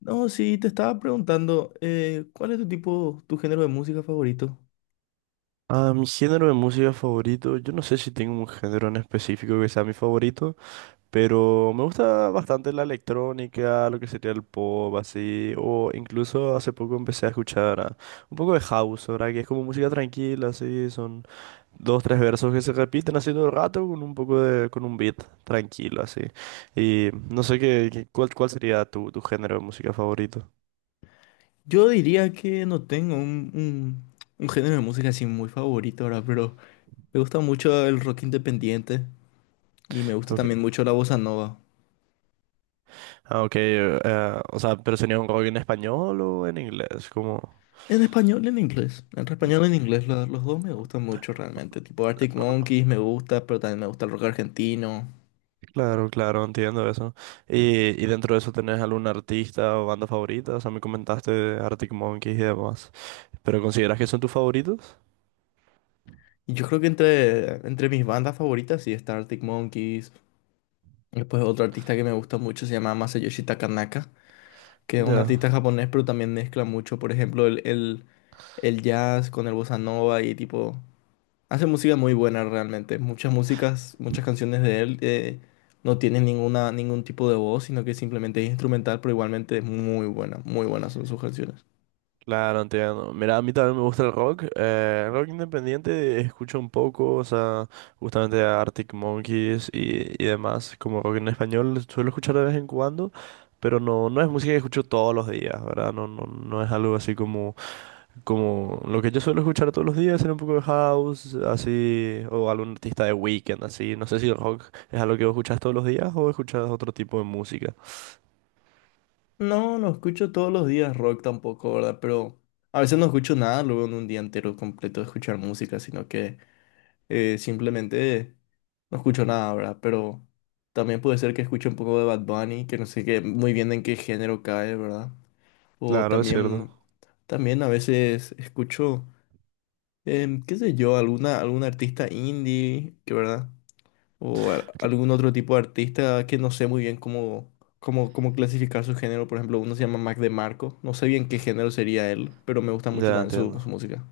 No, sí, te estaba preguntando, ¿cuál es tu tipo, tu género de música favorito? Ah, mi género de música favorito, yo no sé si tengo un género en específico que sea mi favorito, pero me gusta bastante la electrónica, lo que sería el pop, así, o incluso hace poco empecé a escuchar un poco de house, ¿verdad? Que es como música tranquila, así, son dos, tres versos que se repiten así todo el rato con un poco de, con un beat tranquilo, así. Y no sé qué, cuál sería tu, tu género de música favorito. Yo diría que no tengo un género de música así muy favorito ahora, pero me gusta mucho el rock independiente y me gusta Okay. también mucho la bossa nova. Ah, ok, o sea, pero sería un rock en español o en inglés, como... En español y en inglés. Entre español y en inglés, los dos me gustan mucho realmente. Tipo Arctic Monkeys me gusta, pero también me gusta el rock argentino. Claro, claro, entiendo eso. Y dentro de eso, ¿tenés algún artista o banda favorita? O sea, me comentaste de Arctic Monkeys y demás. ¿Pero consideras que son tus favoritos? Y yo creo que entre mis bandas favoritas sí está Arctic Monkeys. Después otro artista que me gusta mucho se llama Masayoshi Takanaka, que es un artista Ya. japonés, pero también mezcla mucho, por ejemplo, el jazz con el bossa nova y tipo, hace música muy buena realmente. Muchas músicas, muchas canciones de él no tienen ningún tipo de voz, sino que simplemente es instrumental, pero igualmente es muy buena, muy buenas son sus canciones. Claro, entiendo. Mira, a mí también me gusta el rock. El rock independiente escucho un poco, o sea, justamente a Arctic Monkeys y demás. Como rock en español suelo escuchar de vez en cuando, pero no, no es música que escucho todos los días, ¿verdad? No, no, no es algo así como. Como lo que yo suelo escuchar todos los días era un poco de house, así, o algún artista de Weekend, así. No sé si el rock es algo que vos escuchás todos los días o escuchás otro tipo de música. No, no escucho todos los días rock tampoco, ¿verdad? Pero a veces no escucho nada luego en un día entero completo de escuchar música, sino que... simplemente no escucho nada, ¿verdad? Pero también puede ser que escuche un poco de Bad Bunny, que no sé qué, muy bien en qué género cae, ¿verdad? O Claro, es también, cierto. también a veces escucho, qué sé yo, algún artista indie, que ¿verdad? Cl- Algún otro tipo de artista que no sé muy bien cómo clasificar su género. Por ejemplo, uno se llama Mac DeMarco. No sé bien qué género sería él, pero me gusta mucho Ya también su, entiendo. su música.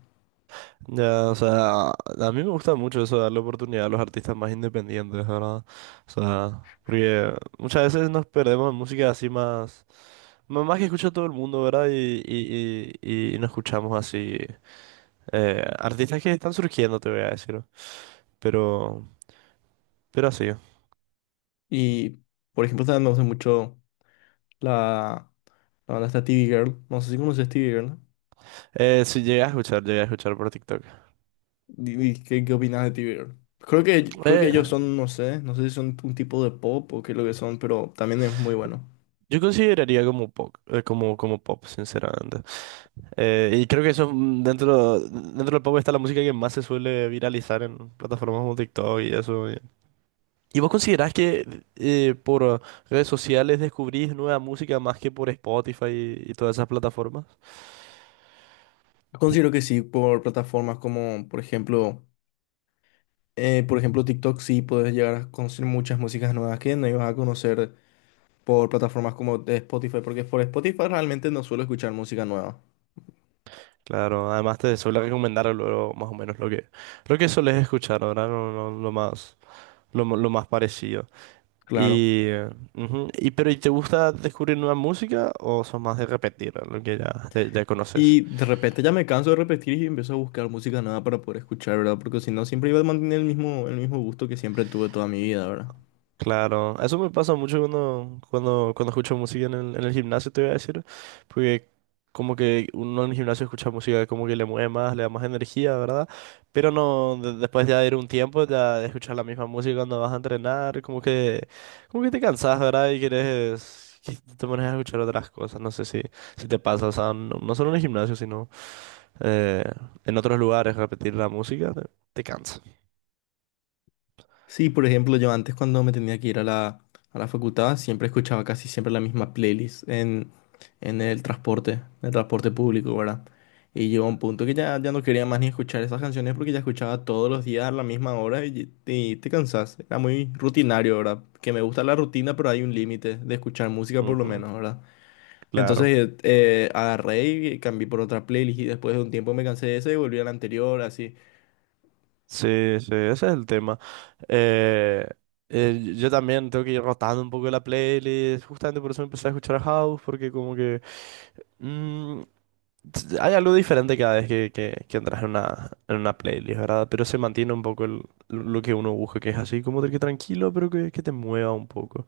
Ya, o sea, a mí me gusta mucho eso, darle oportunidad a los artistas más independientes, ¿verdad? O sea, porque muchas veces nos perdemos en música así más, más que escucha todo el mundo, ¿verdad? Y no escuchamos así artistas que están surgiendo, te voy a decir. Pero, pero así. Y, por ejemplo, también me gusta mucho la... La banda está TV Girl. No sé si conoces TV Girl, ¿no? Sí, llegué a escuchar por TikTok. ¿Y qué opinas de TV Girl? Creo que Eh, ellos son, no sé, no sé si son un tipo de pop o qué es lo que son, pero también es muy bueno. yo consideraría como pop, como pop, sinceramente. Y creo que eso dentro del pop está la música que más se suele viralizar en plataformas como TikTok y eso. ¿Y vos considerás que por redes sociales descubrís nueva música más que por Spotify y todas esas plataformas? Considero que sí, por plataformas como, por ejemplo, TikTok, sí puedes llegar a conocer muchas músicas nuevas que no ibas a conocer por plataformas como de Spotify, porque por Spotify realmente no suelo escuchar música nueva. Claro, además te suele recomendar luego más o menos lo que solés escuchar ahora, lo más, lo más parecido. Claro. Y, ujú, y pero ¿y te gusta descubrir nueva música o sos más de repetir lo que ya conoces? Y de repente ya me canso de repetir y empiezo a buscar música nueva para poder escuchar, ¿verdad? Porque si no, siempre iba a mantener el mismo gusto que siempre tuve toda mi vida, ¿verdad? Claro, eso me pasa mucho cuando, cuando escucho música en el gimnasio, te voy a decir, porque como que uno en el gimnasio escucha música como que le mueve más, le da más energía, ¿verdad? Pero no, después ya de ir un tiempo, ya de escuchar la misma música cuando vas a entrenar, como que te cansas, ¿verdad? Y quieres que te pones a escuchar otras cosas, no sé si, si te pasa, o sea, no, no solo en el gimnasio, sino... eh, en otros lugares repetir la música, te cansa. Sí, por ejemplo, yo antes cuando me tenía que ir a a la facultad, siempre escuchaba casi siempre la misma playlist en el transporte público, ¿verdad? Y llegó un punto que ya no quería más ni escuchar esas canciones porque ya escuchaba todos los días a la misma hora y te cansas. Era muy rutinario, ¿verdad? Que me gusta la rutina, pero hay un límite de escuchar música por lo Ujú, menos, ¿verdad? claro. Entonces agarré y cambié por otra playlist y después de un tiempo me cansé de esa y volví a la anterior, así. Sí, sí, ese es el tema. Eh, yo también tengo que ir rotando un poco la playlist, justamente por eso empecé a escuchar a House, porque como que... mm, hay algo diferente cada vez que, que entras en una playlist, ¿verdad? Pero se mantiene un poco lo que uno busca, que es así como de que tranquilo, pero que te mueva un poco.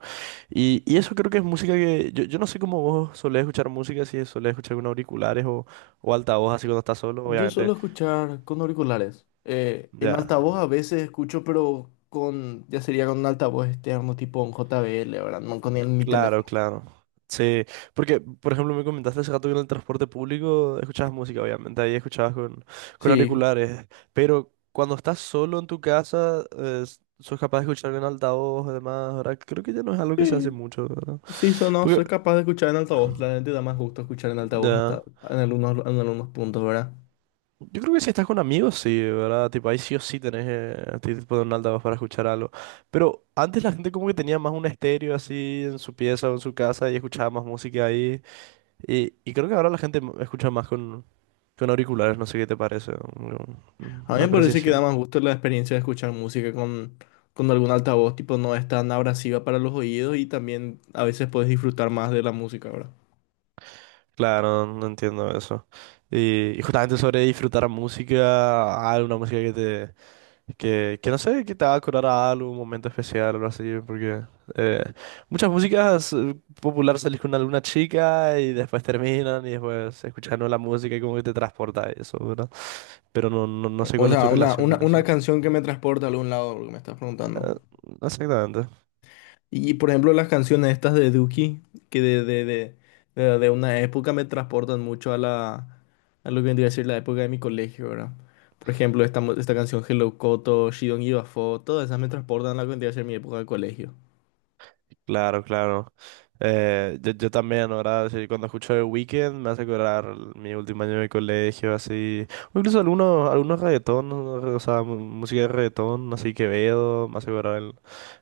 Y eso creo que es música que... Yo no sé cómo vos solés escuchar música, si solés escuchar con auriculares o altavoz así cuando estás solo, Yo obviamente. suelo escuchar con auriculares. En Ya. altavoz a veces escucho, pero con, ya sería con un altavoz externo tipo un JBL, ¿verdad? No con mi Claro, teléfono. claro. Sí, porque, por ejemplo, me comentaste hace rato que en el transporte público escuchabas música, obviamente, ahí escuchabas con Sí, auriculares, pero cuando estás solo en tu casa, sos capaz de escuchar en altavoz, además, ahora creo que ya no es algo que se hace sí, mucho, ¿verdad? sí, eso no, Porque, soy capaz de escuchar en altavoz. La gente da más gusto escuchar en altavoz hasta ya, en algunos puntos, ¿verdad? yo creo que si estás con amigos, sí, ¿verdad? Tipo, ahí sí o sí tenés a ti te ponen un altavoz para escuchar algo, pero antes la gente como que tenía más un estéreo así en su pieza o en su casa y escuchaba más música ahí. Y creo que ahora la gente escucha más con auriculares, no sé qué te parece. A mí me Una parece que da precisión. más gusto la experiencia de escuchar música con algún altavoz, tipo no es tan abrasiva para los oídos y también a veces puedes disfrutar más de la música, ¿verdad? Claro, no entiendo eso. Y justamente sobre disfrutar música, alguna música que te, que no sé, que te va a acordar a algo, un momento especial o algo así, porque eh, muchas músicas populares salís con alguna chica y después terminan y después escuchas la música y como que te transporta a eso, ¿verdad? Pero no, no, no sé O cuál es tu sea, una, relación una, con una eso. canción que me transporta a algún lado, lo que me estás preguntando. Eh, exactamente. Y por ejemplo, las canciones estas de Duki, que de una época me transportan mucho a a lo que vendría a ser la época de mi colegio, ¿verdad? Por ejemplo, esta, esta canción Hello Koto, She Don't Give a Fuck, todas esas me transportan a lo que vendría a ser mi época de colegio. Claro, claro. Yo, yo también, ahora sí, cuando escucho The Weeknd me hace acordar mi último año de colegio, así. O incluso algunos, algunos reggaetón, o sea, música de reggaetón, así Quevedo, me hace acordar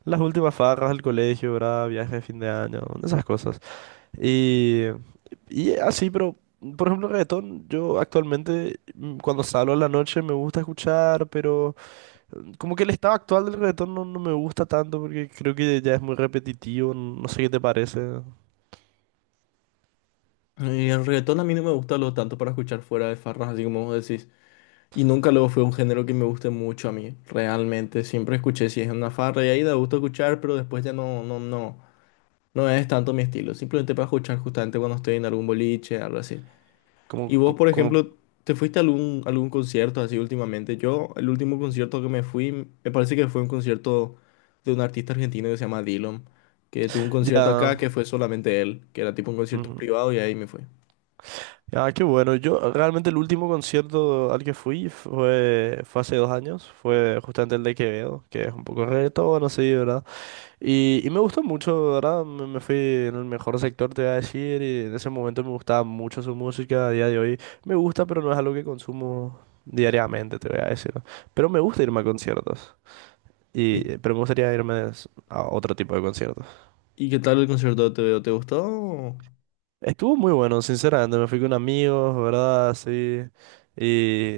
las últimas farras del colegio, ¿verdad? Viajes de fin de año, esas cosas. Y, y así, pero, por ejemplo, reggaetón, yo actualmente cuando salgo en la noche me gusta escuchar, pero... Como que el estado actual del reggaetón no, no me gusta tanto porque creo que ya es muy repetitivo, no sé qué te parece. Y el reggaetón a mí no me gusta lo tanto para escuchar fuera de farras, así como vos decís. Y nunca lo fue un género que me guste mucho a mí, realmente. Siempre escuché si es una farra y ahí da gusto escuchar, pero después ya no es tanto mi estilo. Simplemente para escuchar justamente cuando estoy en algún boliche, algo así. Como, Y vos, co- por como, ejemplo, ¿te fuiste a algún concierto así últimamente? Yo, el último concierto que me fui, me parece que fue un concierto de un artista argentino que se llama Dillom, que tuvo un concierto ya. acá que fue solamente él, que era tipo un concierto Ujú. privado y ahí me fui. Ah, qué bueno. Yo realmente el último concierto al que fui fue, fue hace dos años, fue justamente el de Quevedo, que es un poco reggaetón, no sé, ¿verdad? Y me gustó mucho, ¿verdad? Me fui en el mejor sector, te voy a decir, y en ese momento me gustaba mucho su música, a día de hoy me gusta, pero no es algo que consumo diariamente, te voy a decir. Pero me gusta irme a conciertos. Y, pero me gustaría irme a otro tipo de conciertos. ¿Y qué tal el concierto de Te veo? ¿Te gustó? Estuvo muy bueno, sinceramente. Me fui con amigos, ¿verdad? Sí. Y,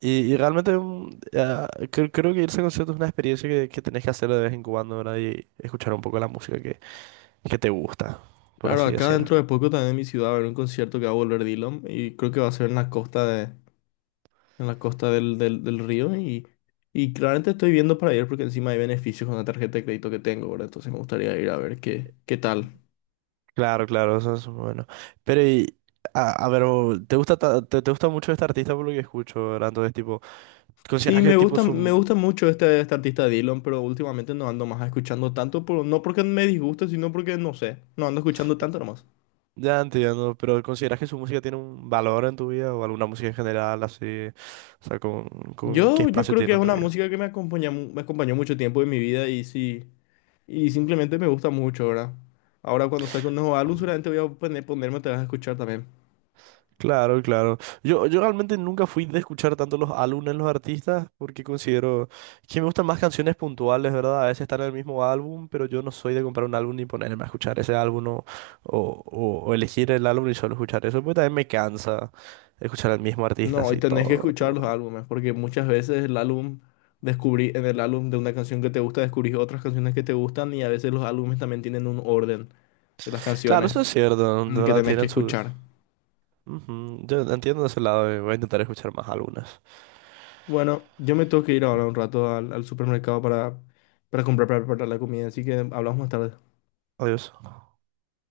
y realmente creo que irse a conciertos es una experiencia que tenés que hacer de vez en cuando, ¿verdad? Y escuchar un poco la música que te gusta, por Claro, así acá decirlo. dentro de poco también en mi ciudad va a haber un concierto que va a volver Dylan y creo que va a ser en la costa de, en la costa del río y claramente estoy viendo para ir porque encima hay beneficios con la tarjeta de crédito que tengo, ¿verdad? Entonces me gustaría ir a ver qué, qué tal. Claro, claro, eso es bueno. Pero, y, a ver, ¿te gusta, te gusta mucho este artista por lo que escucho, ¿verdad? Entonces, tipo, Sí, ¿consideras que me tipo gusta, su, me gusta mucho este artista Dylan, pero últimamente no ando más escuchando tanto, por, no porque me disguste, sino porque no sé, no ando escuchando tanto nomás. ya entiendo, pero ¿consideras que su música tiene un valor en tu vida o alguna música en general así? O sea, con qué Yo espacio creo que tiene es en tu una vida? música que me acompaña, me acompañó mucho tiempo en mi vida y sí. Y simplemente me gusta mucho, ¿verdad? Ahora cuando saque un nuevo álbum seguramente voy a ponerme, te vas a escuchar también. Claro, claro. Yo realmente nunca fui de escuchar tanto los álbumes de los artistas porque considero que me gustan más canciones puntuales, ¿verdad? A veces están en el mismo álbum, pero yo no soy de comprar un álbum ni ponerme a escuchar ese álbum o, o elegir el álbum y solo escuchar eso, porque también me cansa escuchar al mismo artista No, y así tenés que todo. escuchar los álbumes, porque muchas veces el álbum, descubrí en el álbum de una canción que te gusta, descubrís otras canciones que te gustan y a veces los álbumes también tienen un orden de las Claro, eso canciones es cierto, ¿no? en De el que verdad, tenés que tienen sus, escuchar. ujú, yo entiendo ese lado y voy a intentar escuchar más algunas. Bueno, yo me tengo que ir ahora un rato al, al supermercado para comprar para preparar la comida, así que hablamos más tarde. Adiós.